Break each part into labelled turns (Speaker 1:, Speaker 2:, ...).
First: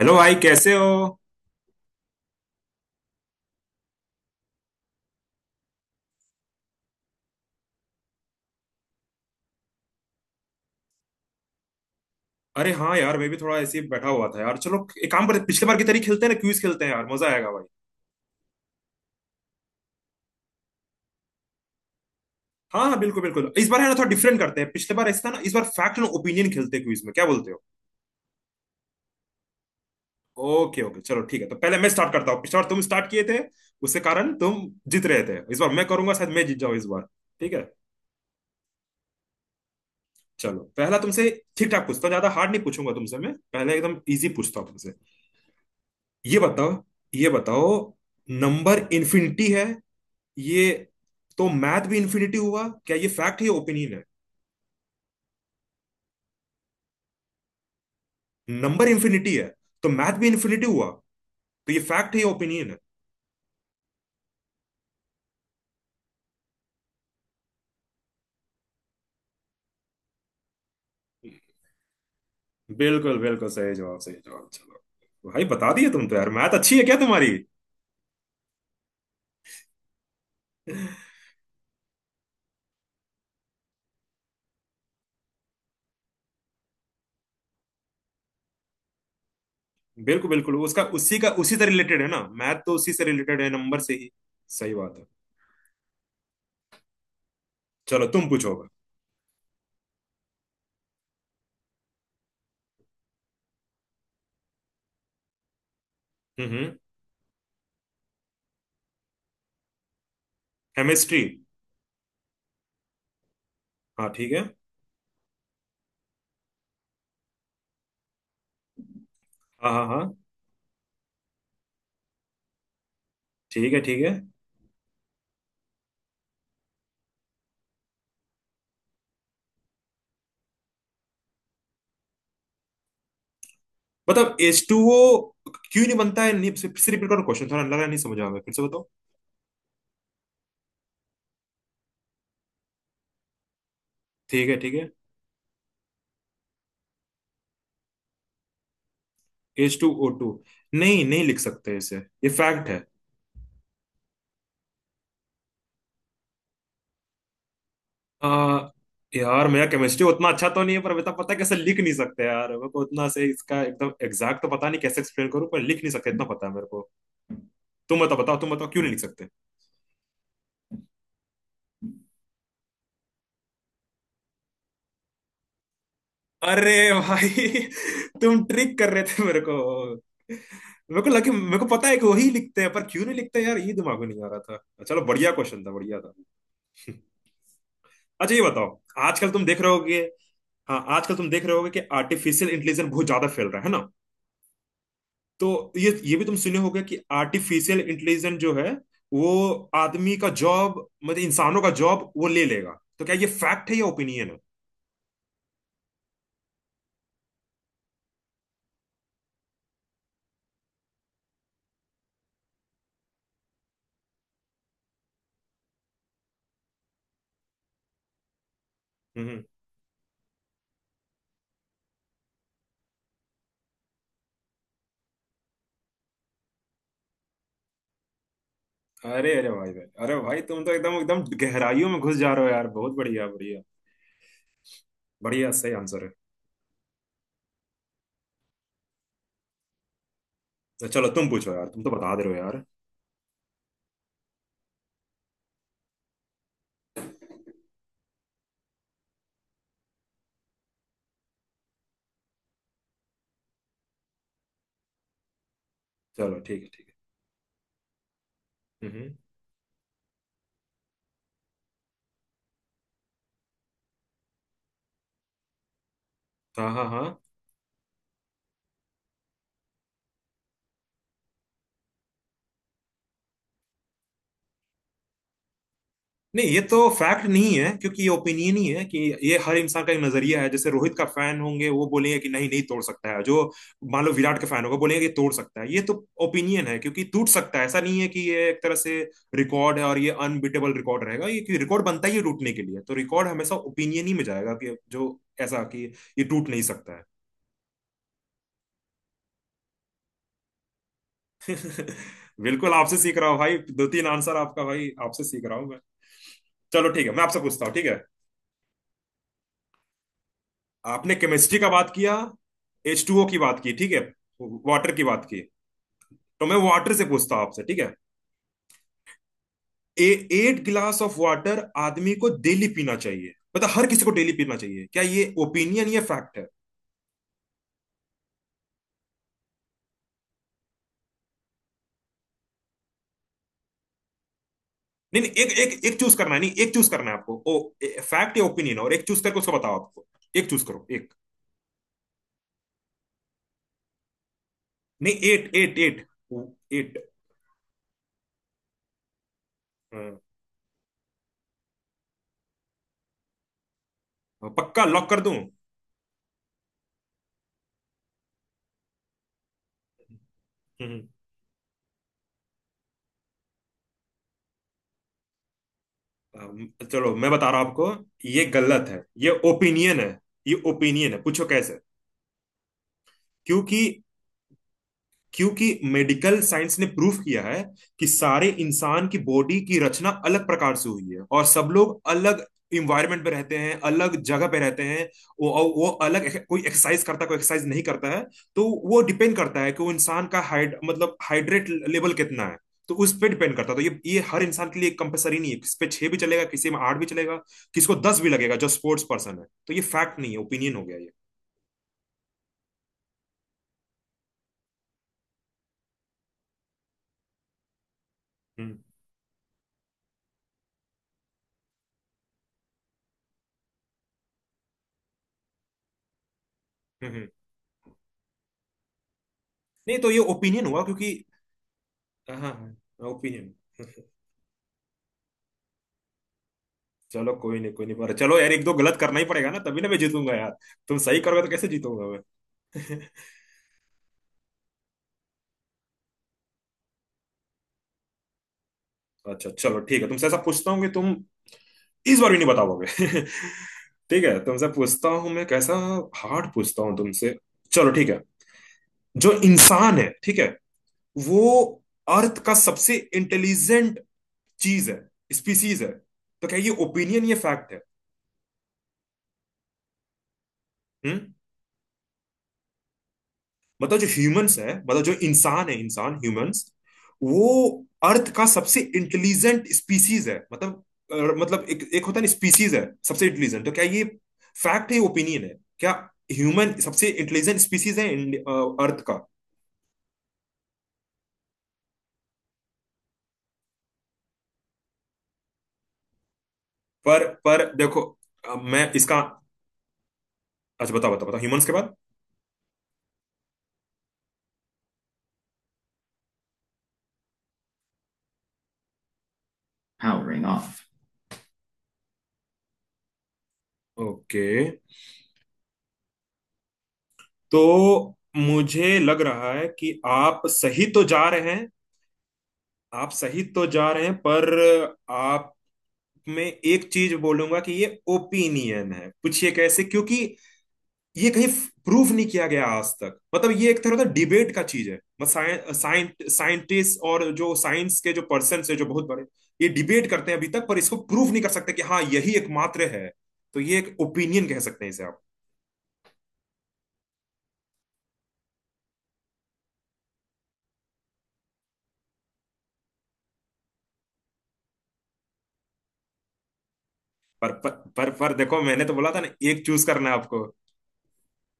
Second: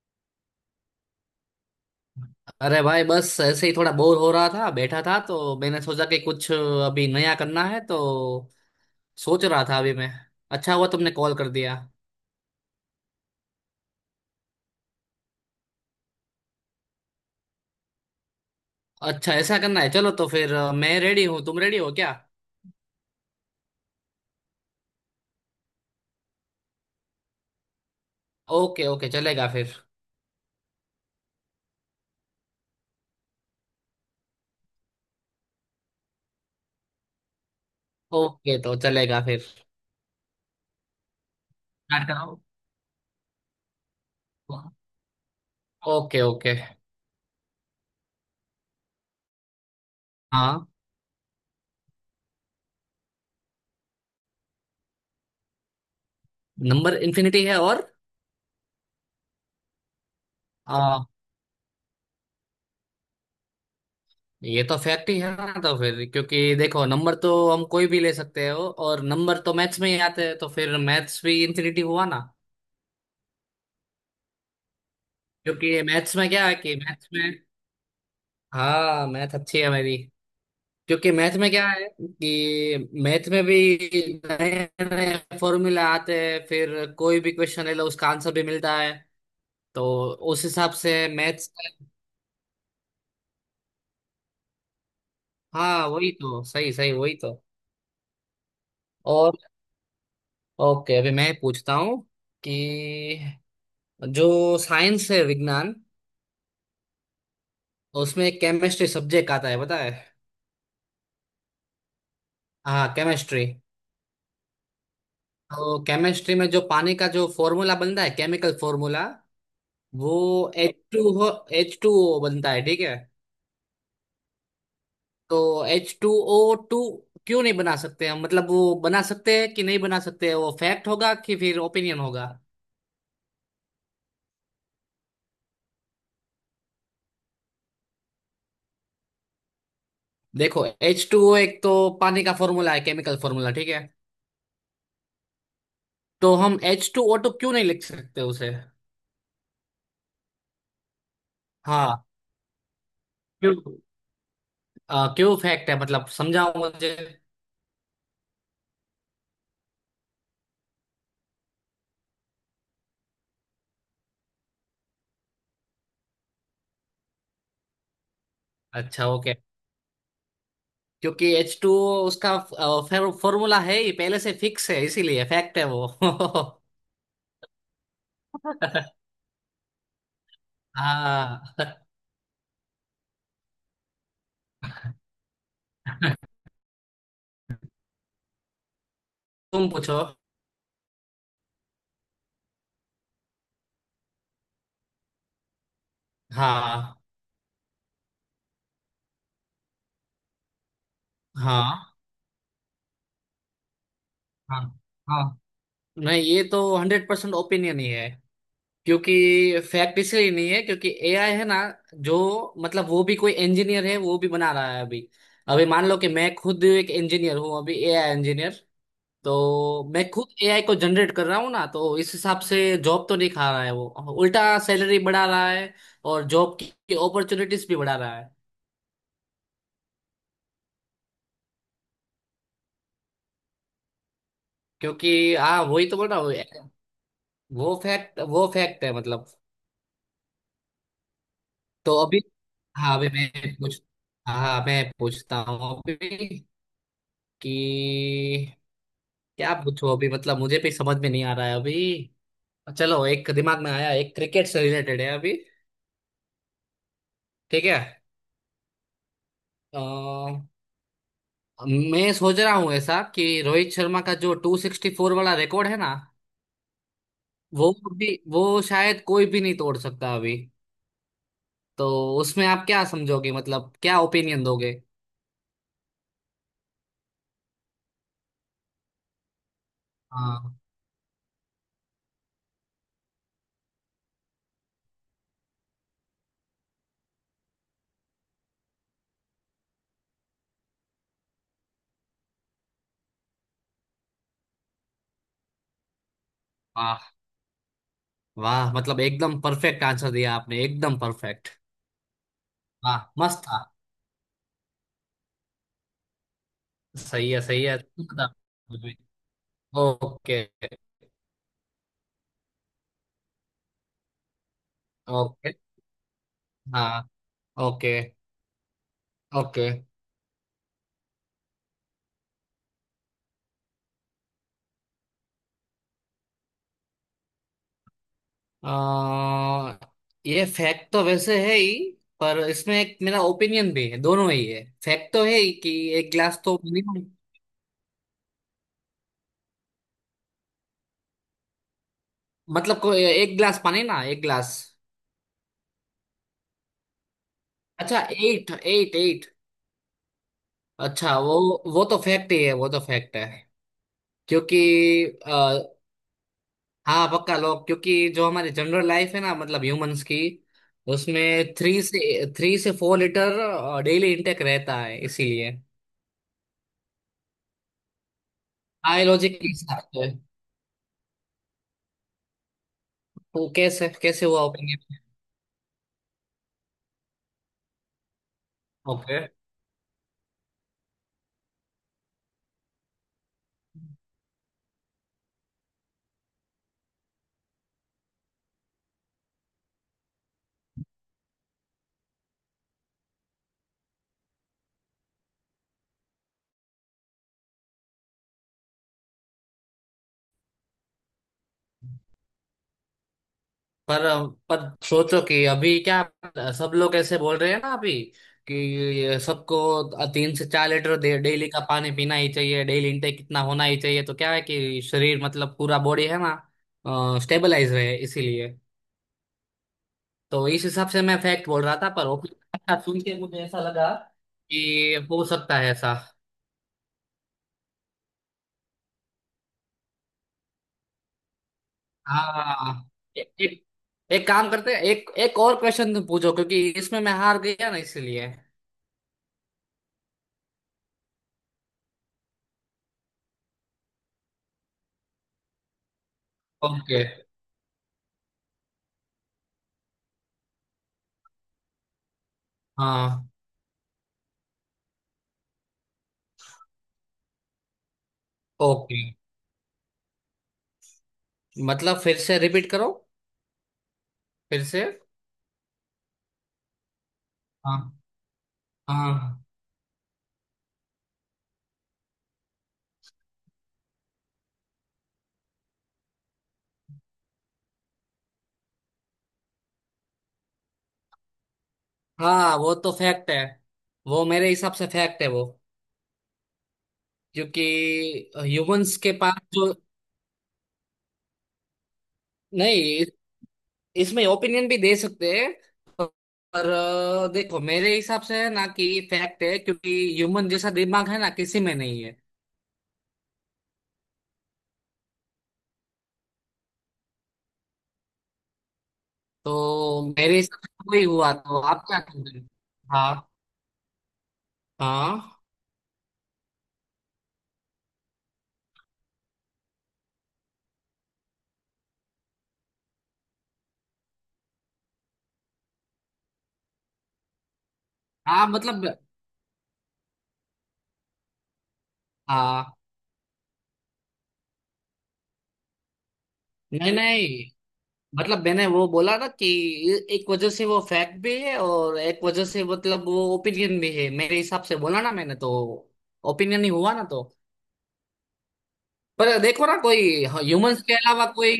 Speaker 1: Hello भाई, कैसे हो?
Speaker 2: अरे भाई, बस ऐसे ही थोड़ा बोर हो रहा था, बैठा था तो मैंने सोचा कि कुछ अभी नया करना है तो सोच रहा था अभी मैं। अच्छा हुआ तुमने कॉल कर दिया।
Speaker 1: अरे हाँ यार, मैं भी थोड़ा ऐसे ही बैठा हुआ था यार। चलो एक काम करते हैं, पिछले बार की तरह खेलते हैं ना, क्विज खेलते हैं यार, मजा आएगा भाई।
Speaker 2: अच्छा, ऐसा करना है, चलो तो फिर मैं रेडी हूँ, तुम रेडी हो क्या?
Speaker 1: हाँ हाँ बिल्कुल बिल्कुल, इस बार है ना थोड़ा डिफरेंट करते हैं, पिछले बार ऐसा था ना, इस बार फैक्ट एंड ओपिनियन खेलते हैं क्विज में, क्या बोलते हो?
Speaker 2: ओके ओके, चलेगा फिर।
Speaker 1: ओके ओके, चलो ठीक है, तो पहले मैं स्टार्ट करता हूँ, पिछले बार तुम स्टार्ट किए थे, उसके कारण तुम जीत रहे थे, इस बार मैं करूंगा, शायद मैं जीत जाऊँ इस बार। ठीक है,
Speaker 2: ओके तो चलेगा फिर।
Speaker 1: चलो पहला तुमसे ठीक ठाक पूछता
Speaker 2: स्टार्ट
Speaker 1: हूँ, ज्यादा
Speaker 2: करो।
Speaker 1: हार्ड नहीं पूछूंगा तुमसे, मैं पहले एकदम इजी पूछता हूँ तुमसे।
Speaker 2: ओके
Speaker 1: ये
Speaker 2: ओके।
Speaker 1: बताओ, ये बताओ, नंबर इन्फिनिटी है,
Speaker 2: हाँ,
Speaker 1: ये तो मैथ भी इन्फिनिटी हुआ क्या? ये फैक्ट है या ओपिनियन है?
Speaker 2: नंबर इन्फिनिटी है, और
Speaker 1: नंबर इन्फिनिटी है, तो मैथ भी इन्फिनिटी हुआ,
Speaker 2: आ,
Speaker 1: तो ये फैक्ट है या ओपिनियन है?
Speaker 2: ये तो फैक्ट ही है ना। तो फिर, क्योंकि देखो, नंबर तो हम कोई भी ले सकते हो, और नंबर तो मैथ्स में ही आते हैं, तो फिर मैथ्स भी इन्फिनिटी हुआ ना।
Speaker 1: बिल्कुल बिल्कुल, सही जवाब, सही जवाब। चलो भाई, बता
Speaker 2: क्योंकि
Speaker 1: दिए तुम तो।
Speaker 2: मैथ्स में
Speaker 1: यार,
Speaker 2: क्या
Speaker 1: मैथ
Speaker 2: है कि
Speaker 1: अच्छी है क्या
Speaker 2: मैथ्स
Speaker 1: तुम्हारी?
Speaker 2: में, हाँ मैथ अच्छी है मेरी। क्योंकि मैथ में क्या है कि मैथ में भी नए नए फॉर्मूला आते हैं, फिर कोई भी क्वेश्चन ले लो उसका आंसर भी मिलता है। तो
Speaker 1: बिल्कुल
Speaker 2: उस
Speaker 1: बिल्कुल,
Speaker 2: हिसाब
Speaker 1: उसका
Speaker 2: से
Speaker 1: उसी का
Speaker 2: मैथ्स,
Speaker 1: उसी से रिलेटेड है ना, मैथ तो उसी से रिलेटेड है, नंबर से ही। सही बात है।
Speaker 2: हाँ वही तो, सही सही, वही तो।
Speaker 1: चलो तुम पूछोगे।
Speaker 2: और ओके, अभी मैं पूछता हूँ कि जो साइंस है, विज्ञान,
Speaker 1: हम्म।
Speaker 2: उसमें एक केमिस्ट्री सब्जेक्ट आता है, पता है?
Speaker 1: केमिस्ट्री।
Speaker 2: हाँ, केमिस्ट्री।
Speaker 1: हाँ ठीक है।
Speaker 2: तो केमिस्ट्री में जो पानी का जो फॉर्मूला बनता है, केमिकल फॉर्मूला,
Speaker 1: हाँ हाँ हाँ।
Speaker 2: वो एच टू हो H2O बनता है, ठीक है?
Speaker 1: ठीक है ठीक है।
Speaker 2: तो H2O2 क्यों नहीं बना सकते हम? मतलब वो बना सकते हैं कि नहीं बना सकते हैं? वो फैक्ट होगा कि फिर ओपिनियन होगा?
Speaker 1: मतलब H2O क्यों नहीं बनता है? नहीं, फिर से रिपीट करो क्वेश्चन, थोड़ा लग रहा है नहीं समझ आ रहा है। फिर से बताओ।
Speaker 2: देखो, H2O एक तो पानी का फॉर्मूला है, केमिकल फॉर्मूला, ठीक है?
Speaker 1: ठीक है ठीक है।
Speaker 2: तो हम H2O2 क्यों नहीं लिख सकते उसे?
Speaker 1: H2O2? नहीं नहीं लिख सकते इसे,
Speaker 2: हाँ,
Speaker 1: ये फैक्ट है।
Speaker 2: क्यों? क्यों फैक्ट है, मतलब समझाओ मुझे।
Speaker 1: आ, यार, मेरा केमिस्ट्री उतना अच्छा तो नहीं है, पर बेटा पता है, कैसे लिख नहीं सकते यार, मेरे को उतना से इसका एकदम एग्जैक्ट तो पता नहीं, कैसे एक्सप्लेन करूं, पर लिख नहीं सकते इतना पता है मेरे को। तुम बताओ बताओ, तुम बताओ क्यों नहीं लिख
Speaker 2: अच्छा
Speaker 1: सकते।
Speaker 2: ओके। क्योंकि H2O उसका फॉर्मूला है ही, पहले से फिक्स है, इसीलिए फैक्ट है वो।
Speaker 1: अरे भाई, तुम ट्रिक कर रहे थे मेरे को। मेरे को लगे
Speaker 2: हाँ।
Speaker 1: मेरे को पता है कि वही लिखते हैं, पर क्यों नहीं लिखते यार, ये दिमाग में नहीं आ रहा था। चलो बढ़िया क्वेश्चन था, बढ़िया था। अच्छा ये बताओ, आजकल तुम देख
Speaker 2: तुम
Speaker 1: रहे होगे,
Speaker 2: पूछो।
Speaker 1: हाँ आजकल तुम देख रहे होगे कि आर्टिफिशियल इंटेलिजेंस बहुत ज्यादा फैल रहा है ना, तो ये भी तुम सुने होगे कि
Speaker 2: हाँ
Speaker 1: आर्टिफिशियल इंटेलिजेंस जो है वो आदमी का जॉब, मतलब इंसानों का
Speaker 2: हाँ
Speaker 1: जॉब वो ले लेगा, तो क्या ये फैक्ट है या ओपिनियन है?
Speaker 2: हाँ। हाँ नहीं, ये तो 100% ओपिनियन ही है। क्योंकि फैक्ट इसलिए नहीं है, क्योंकि AI है ना जो, मतलब वो भी कोई इंजीनियर है, वो भी बना रहा है अभी। अभी मान लो कि मैं खुद एक इंजीनियर हूँ अभी, AI इंजीनियर।
Speaker 1: हम्म।
Speaker 2: तो मैं खुद AI को जनरेट कर रहा हूँ ना, तो इस हिसाब से जॉब तो नहीं खा रहा है वो, उल्टा सैलरी बढ़ा रहा है और जॉब की अपॉर्चुनिटीज भी बढ़ा रहा है।
Speaker 1: अरे अरे भाई भाई, अरे भाई तुम तो एकदम एकदम गहराइयों में घुस जा रहे हो यार, बहुत बढ़िया बढ़िया।
Speaker 2: क्योंकि
Speaker 1: बढ़िया,
Speaker 2: हाँ,
Speaker 1: सही
Speaker 2: वही तो
Speaker 1: आंसर
Speaker 2: बोल
Speaker 1: है।
Speaker 2: रहा हूँ। वो फैक्ट, वो फैक्ट है मतलब।
Speaker 1: अच्छा, चलो तुम पूछो यार, तुम तो
Speaker 2: तो
Speaker 1: बता
Speaker 2: अभी
Speaker 1: दे रहे हो यार।
Speaker 2: हाँ, अभी मैं पूछ हाँ मैं पूछता हूँ अभी कि क्या पूछो। अभी मतलब मुझे भी समझ में नहीं आ रहा है अभी। चलो, एक दिमाग में आया, एक क्रिकेट से रिलेटेड है अभी।
Speaker 1: चलो ठीक है, ठीक
Speaker 2: ठीक है।
Speaker 1: है।
Speaker 2: अ, मैं सोच रहा हूँ ऐसा कि रोहित शर्मा का जो 264 वाला रिकॉर्ड है ना,
Speaker 1: हाँ हाँ हाँ।
Speaker 2: वो भी, वो शायद कोई भी नहीं तोड़ सकता अभी। तो उसमें आप क्या समझोगे, मतलब क्या ओपिनियन दोगे?
Speaker 1: नहीं, ये तो फैक्ट नहीं है, क्योंकि ये ओपिनियन ही है कि ये हर इंसान का एक नजरिया है,
Speaker 2: हाँ,
Speaker 1: जैसे रोहित का फैन होंगे वो बोलेंगे कि नहीं नहीं तोड़ सकता है जो। मान लो विराट का फैन होगा, बोलेंगे कि तोड़ सकता है। ये तो ओपिनियन है, क्योंकि टूट सकता है, ऐसा नहीं है कि ये एक तरह से रिकॉर्ड है और ये अनबीटेबल रिकॉर्ड रहेगा, ये कि रिकॉर्ड बनता ही है टूटने के लिए, तो रिकॉर्ड हमेशा ओपिनियन ही में जाएगा कि जो ऐसा कि ये टूट नहीं सकता है।
Speaker 2: वाह। वाह, मतलब एकदम परफेक्ट आंसर दिया आपने, एकदम परफेक्ट।
Speaker 1: बिल्कुल, आपसे
Speaker 2: वाह,
Speaker 1: सीख रहा हूँ
Speaker 2: मस्त।
Speaker 1: भाई, दो तीन आंसर आपका भाई, आपसे सीख रहा हूँ मैं। चलो ठीक है, मैं
Speaker 2: सही
Speaker 1: आपसे
Speaker 2: है, सही
Speaker 1: पूछता हूँ,
Speaker 2: है,
Speaker 1: ठीक है।
Speaker 2: तुम बताओ। ओके
Speaker 1: आपने केमिस्ट्री का बात किया, H2O की बात की, ठीक है, वाटर की बात की,
Speaker 2: ओके।
Speaker 1: तो मैं वाटर
Speaker 2: हाँ।
Speaker 1: से पूछता हूं आपसे, ठीक है।
Speaker 2: Okay okay.
Speaker 1: A, eight glass of water आदमी को डेली पीना चाहिए, मतलब हर किसी को डेली पीना चाहिए, क्या ये ओपिनियन या फैक्ट है?
Speaker 2: आ, ये फैक्ट तो वैसे है ही, पर इसमें एक मेरा ओपिनियन भी है, दोनों ही है, फैक्ट
Speaker 1: नहीं
Speaker 2: तो है
Speaker 1: नहीं,
Speaker 2: ही
Speaker 1: एक
Speaker 2: कि
Speaker 1: एक एक
Speaker 2: एक
Speaker 1: चूज करना है,
Speaker 2: गिलास
Speaker 1: नहीं
Speaker 2: तो
Speaker 1: एक चूज
Speaker 2: minimum-,
Speaker 1: करना है आपको, ओ फैक्ट या ओपिनियन, और एक चूज करके उसको बताओ आपको। एक चूज करो, एक।
Speaker 2: मतलब को एक गिलास पानी ना, एक गिलास।
Speaker 1: नहीं, एट एट एट। एट।
Speaker 2: अच्छा, एट एट एट। अच्छा वो तो फैक्ट ही है, वो तो फैक्ट है। क्योंकि
Speaker 1: पक्का लॉक कर दूं?
Speaker 2: हाँ पक्का लोग, क्योंकि जो हमारी जनरल लाइफ है ना, मतलब ह्यूमंस की,
Speaker 1: हम्म।
Speaker 2: उसमें 3 से 4 लीटर डेली इंटेक रहता है इसीलिए,
Speaker 1: अम, चलो मैं बता रहा हूं आपको, ये गलत है, ये
Speaker 2: बायोलॉजिकली हिसाब
Speaker 1: ओपिनियन है।
Speaker 2: से।
Speaker 1: ये ओपिनियन है, पूछो कैसे।
Speaker 2: तो
Speaker 1: क्योंकि,
Speaker 2: कैसे, कैसे हुआ ओपिनियन?
Speaker 1: क्योंकि मेडिकल साइंस ने प्रूफ किया है कि सारे इंसान की
Speaker 2: ओके।
Speaker 1: बॉडी की रचना अलग प्रकार से हुई है और सब लोग अलग इन्वायरमेंट पे रहते हैं, अलग जगह पे रहते हैं, वो और वो अलग, कोई एक्सरसाइज करता है कोई एक्सरसाइज नहीं करता है, तो वो डिपेंड करता है कि वो इंसान का हाइड मतलब हाइड्रेट लेवल कितना है, तो उस पर डिपेंड करता है, तो ये हर इंसान के लिए कंपलसरी नहीं है, किस पे 6 भी चलेगा, किसी में 8 भी चलेगा, किसको 10 भी लगेगा जो स्पोर्ट्स पर्सन है, तो ये फैक्ट नहीं है, ओपिनियन हो गया ये।
Speaker 2: पर पर सोचो कि अभी क्या, सब लोग ऐसे बोल रहे हैं ना अभी
Speaker 1: हम्म
Speaker 2: कि सबको 3 से 4 लीटर डेली का पानी पीना ही चाहिए, डेली इंटेक इतना होना ही चाहिए। तो क्या है कि शरीर, मतलब पूरा बॉडी है ना,
Speaker 1: हम्म हम्म।
Speaker 2: स्टेबलाइज रहे इसीलिए।
Speaker 1: नहीं, तो ये
Speaker 2: तो इस
Speaker 1: ओपिनियन हुआ
Speaker 2: हिसाब से
Speaker 1: क्योंकि।
Speaker 2: मैं फैक्ट बोल रहा था, पर
Speaker 1: हाँ
Speaker 2: ओपिनियन अच्छा सुन
Speaker 1: हाँ,
Speaker 2: के मुझे
Speaker 1: ओपिनियन।
Speaker 2: ऐसा लगा कि हो सकता है ऐसा।
Speaker 1: चलो कोई नहीं कोई नहीं, पर चलो यार, एक दो गलत करना ही पड़ेगा ना तभी ना मैं जीतूंगा यार, तुम सही करोगे तो कैसे जीतूंगा मैं।
Speaker 2: हाँ, एक एक काम करते हैं, एक एक और क्वेश्चन तुम पूछो क्योंकि इसमें मैं हार गया ना इसलिए।
Speaker 1: अच्छा चलो ठीक है, तुमसे ऐसा पूछता हूँ कि तुम इस बार भी नहीं बता पाओगे। ठीक है, तुमसे पूछता हूँ मैं, कैसा हार्ड पूछता हूँ
Speaker 2: ओके।
Speaker 1: तुमसे। चलो ठीक है, जो इंसान है ठीक है, वो अर्थ का सबसे
Speaker 2: हाँ
Speaker 1: इंटेलिजेंट चीज है, स्पीसीज है, तो क्या ये ओपिनियन ये फैक्ट है?
Speaker 2: ओके,
Speaker 1: हम्म।
Speaker 2: मतलब फिर से रिपीट करो।
Speaker 1: मतलब जो ह्यूमंस
Speaker 2: फिर
Speaker 1: है,
Speaker 2: से।
Speaker 1: मतलब जो इंसान है, इंसान ह्यूमंस, वो
Speaker 2: हाँ
Speaker 1: अर्थ का सबसे
Speaker 2: हाँ
Speaker 1: इंटेलिजेंट स्पीसीज है, मतलब अ, मतलब एक एक होता है ना, स्पीसीज है सबसे इंटेलिजेंट, तो क्या ये फैक्ट है, ओपिनियन है क्या? ह्यूमन सबसे इंटेलिजेंट स्पीसीज है इंड- अर्थ का।
Speaker 2: हाँ। वो तो फैक्ट है, वो मेरे हिसाब से फैक्ट है वो, क्योंकि
Speaker 1: पर देखो, मैं
Speaker 2: ह्यूमंस के
Speaker 1: इसका,
Speaker 2: पास जो,
Speaker 1: अच्छा बताओ बताओ बताओ, ह्यूमंस के बाद
Speaker 2: नहीं इसमें ओपिनियन भी दे सकते हैं, पर देखो मेरे हिसाब से है ना कि फैक्ट है, क्योंकि
Speaker 1: Powering
Speaker 2: ह्यूमन जैसा
Speaker 1: off.
Speaker 2: दिमाग है ना किसी में नहीं है।
Speaker 1: ओके, तो मुझे लग रहा है कि
Speaker 2: तो मेरे
Speaker 1: आप
Speaker 2: हिसाब से
Speaker 1: सही
Speaker 2: तो वही
Speaker 1: तो जा
Speaker 2: हुआ,
Speaker 1: रहे
Speaker 2: तो
Speaker 1: हैं,
Speaker 2: आप क्या कहते हैं?
Speaker 1: आप
Speaker 2: हाँ
Speaker 1: सही तो जा रहे हैं पर
Speaker 2: हाँ
Speaker 1: आप, मैं एक चीज बोलूंगा कि ये ओपिनियन है, पूछिए कैसे। क्योंकि ये कहीं प्रूफ नहीं किया गया आज तक, मतलब ये एक तरह का डिबेट का चीज है, मतलब साइंटिस्ट और जो साइंस के जो
Speaker 2: हाँ,
Speaker 1: पर्सन है
Speaker 2: मतलब
Speaker 1: जो बहुत बड़े, ये डिबेट करते हैं अभी तक, पर इसको प्रूफ नहीं कर सकते कि हाँ यही
Speaker 2: हाँ
Speaker 1: एकमात्र है, तो ये एक ओपिनियन कह सकते हैं इसे आप।
Speaker 2: नहीं नहीं, मतलब मैंने वो बोला ना कि एक वजह से वो फैक्ट भी है और एक वजह से मतलब वो ओपिनियन भी है, मेरे हिसाब से बोला ना मैंने, तो ओपिनियन ही हुआ ना तो।
Speaker 1: पर, पर देखो, मैंने तो बोला था ना
Speaker 2: पर
Speaker 1: एक
Speaker 2: देखो ना,
Speaker 1: चूज
Speaker 2: कोई
Speaker 1: करना है आपको।
Speaker 2: ह्यूमंस के अलावा कोई,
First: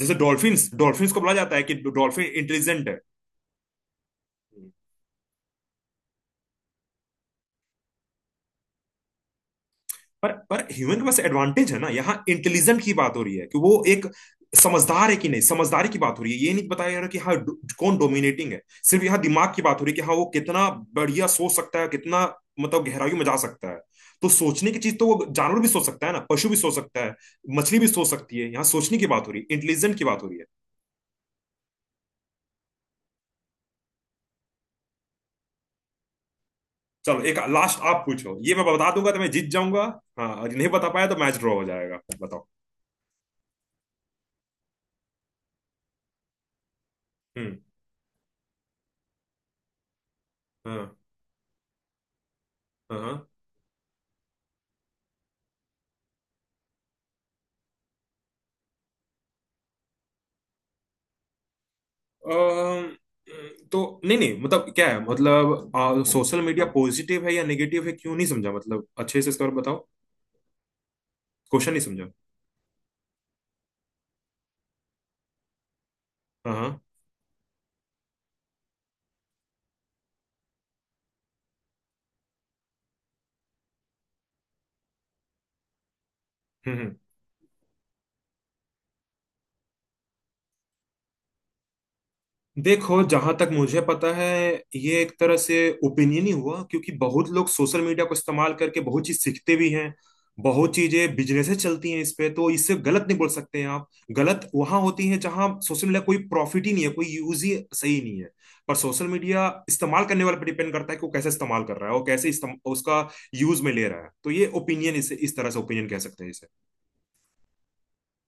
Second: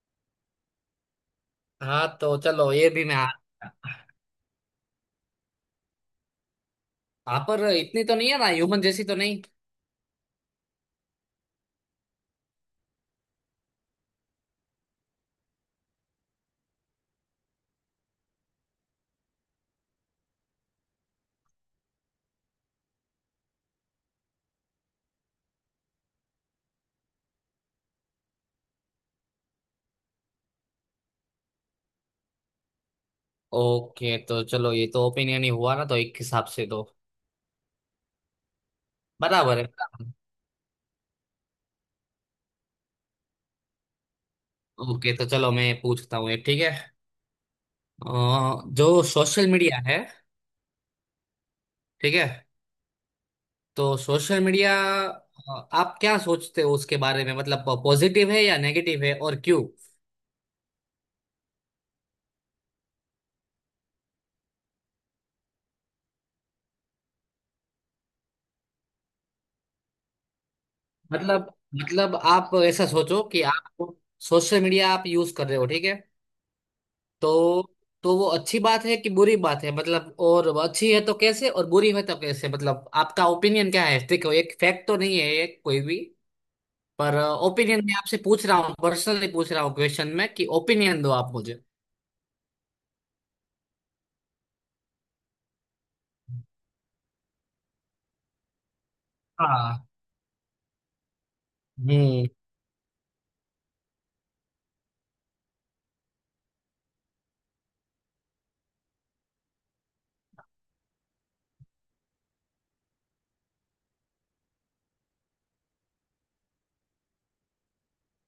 Speaker 1: जैसे डॉल्फिन्स, डॉल्फिन्स को बोला जाता है कि
Speaker 2: हाँ
Speaker 1: डॉल्फिन
Speaker 2: तो चलो
Speaker 1: इंटेलिजेंट
Speaker 2: ये
Speaker 1: है।
Speaker 2: भी मैं, हाँ पर इतनी तो नहीं है ना, ह्यूमन जैसी तो नहीं।
Speaker 1: पर ह्यूमन के पास एडवांटेज है ना, यहाँ इंटेलिजेंट की बात हो रही है कि वो एक समझदार है कि नहीं, समझदारी की बात हो रही है, ये नहीं बताया जा रहा कि हाँ डो- कौन डोमिनेटिंग है, सिर्फ यहाँ दिमाग की बात हो रही है कि हाँ वो कितना बढ़िया सोच सकता है, कितना मतलब गहराइयों में जा सकता है, तो सोचने की चीज तो वो जानवर भी सोच सकता है ना, पशु भी सोच सकता है, मछली भी सोच सकती है, यहाँ सोचने की बात हो रही है, इंटेलिजेंट की बात हो रही है।
Speaker 2: ओके तो चलो, ये तो ओपिनियन ही हुआ ना तो, एक हिसाब से तो
Speaker 1: चलो एक लास्ट आप पूछो, ये मैं बता दूंगा तो मैं जीत
Speaker 2: बराबर है,
Speaker 1: जाऊंगा।
Speaker 2: बराबर।
Speaker 1: हाँ, और नहीं बता पाया तो मैच ड्रॉ हो जाएगा, बताओ।
Speaker 2: ओके तो चलो, मैं पूछता हूँ एक, ठीक है।
Speaker 1: हम्म।
Speaker 2: जो सोशल मीडिया है,
Speaker 1: हाँ
Speaker 2: ठीक है।
Speaker 1: हाँ हाँ।
Speaker 2: तो सोशल मीडिया, आप क्या सोचते हो उसके बारे में? मतलब पॉजिटिव है या नेगेटिव है और क्यों?
Speaker 1: अम्म, तो नहीं नहीं, मतलब क्या है, मतलब सोशल मीडिया पॉजिटिव है या नेगेटिव है क्यों, नहीं समझा मतलब, अच्छे से इस पर बताओ,
Speaker 2: मतलब
Speaker 1: क्वेश्चन नहीं समझा।
Speaker 2: मतलब आप ऐसा सोचो कि आप सोशल मीडिया, आप यूज कर रहे हो, ठीक है।
Speaker 1: हाँ हाँ।
Speaker 2: तो वो अच्छी बात है कि बुरी बात है, मतलब, और वो अच्छी है तो कैसे, और बुरी है तो कैसे, मतलब आपका ओपिनियन क्या है? देखो, एक फैक्ट तो नहीं है ये कोई भी,
Speaker 1: हम्म हम्म।
Speaker 2: पर ओपिनियन मैं आपसे पूछ रहा हूँ, पर्सनली पूछ रहा हूँ क्वेश्चन में कि ओपिनियन दो आप मुझे।
Speaker 1: देखो जहां तक मुझे पता है, ये एक तरह से ओपिनियन ही हुआ, क्योंकि बहुत लोग सोशल मीडिया को इस्तेमाल करके बहुत चीज सीखते भी
Speaker 2: हाँ।
Speaker 1: हैं, बहुत चीजें बिजनेसेस चलती हैं इस
Speaker 2: हम्म।
Speaker 1: पे, तो इससे गलत नहीं बोल सकते हैं आप। गलत वहां होती है जहां सोशल मीडिया कोई प्रॉफिट ही नहीं है, कोई यूज ही सही नहीं है, पर सोशल मीडिया इस्तेमाल करने वाले पर डिपेंड करता है कि वो कैसे इस्तेमाल कर रहा है, वो कैसे इस्तेम- उसका यूज में ले रहा है, तो ये ओपिनियन, इस तरह से ओपिनियन कह सकते हैं इसे।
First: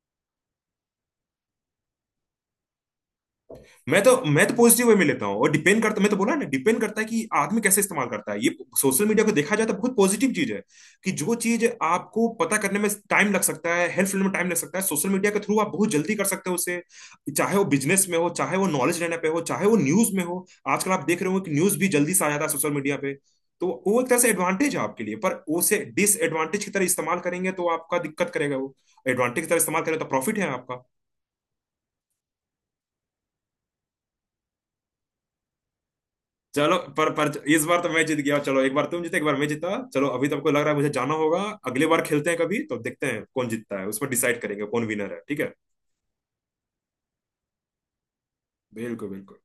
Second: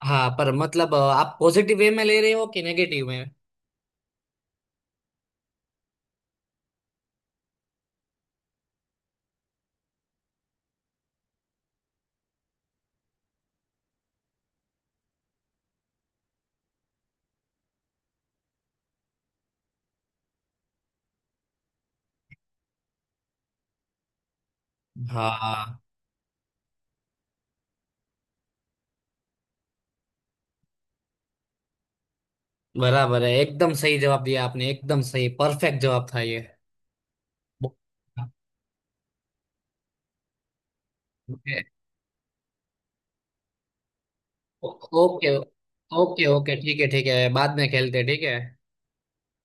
Speaker 2: हाँ पर मतलब आप पॉजिटिव वे में ले रहे हो कि नेगेटिव में?
Speaker 1: मैं तो, मैं तो पॉजिटिव वे में लेता हूँ, और डिपेंड करता, मैं तो बोला ना डिपेंड करता है कि आदमी कैसे इस्तेमाल करता है ये सोशल मीडिया को, देखा जाए तो बहुत पॉजिटिव चीज है कि जो चीज आपको पता करने में टाइम लग सकता है, हेल्थ फील्ड में टाइम लग सकता है, सोशल मीडिया के थ्रू आप बहुत जल्दी कर सकते हो उसे, चाहे वो बिजनेस में हो, चाहे वो नॉलेज लेने पे हो, चाहे वो न्यूज में हो, आजकल आप देख रहे हो कि न्यूज भी जल्दी से आ जाता है सोशल मीडिया पे, तो वो एक तरह से एडवांटेज है आपके लिए, पर उसे
Speaker 2: हाँ,
Speaker 1: डिसएडवांटेज की तरह इस्तेमाल करेंगे तो आपका दिक्कत करेगा वो, एडवांटेज की तरह इस्तेमाल करें तो प्रॉफिट है आपका।
Speaker 2: बराबर है, एकदम सही जवाब दिया आपने, एकदम सही, परफेक्ट जवाब था ये।
Speaker 1: चलो, पर इस बार तो मैं जीत गया, चलो एक बार तुम जीते एक बार मैं जीता, चलो अभी तो आपको लग रहा है मुझे जाना होगा,
Speaker 2: ओके।
Speaker 1: अगली बार खेलते हैं कभी तो देखते हैं कौन जीतता है, उस पर डिसाइड करेंगे कौन विनर है,
Speaker 2: ओके
Speaker 1: ठीक है।
Speaker 2: ओके ओके ठीक है, ठीक है बाद में खेलते हैं, ठीक है।
Speaker 1: बिल्कुल बिल्कुल।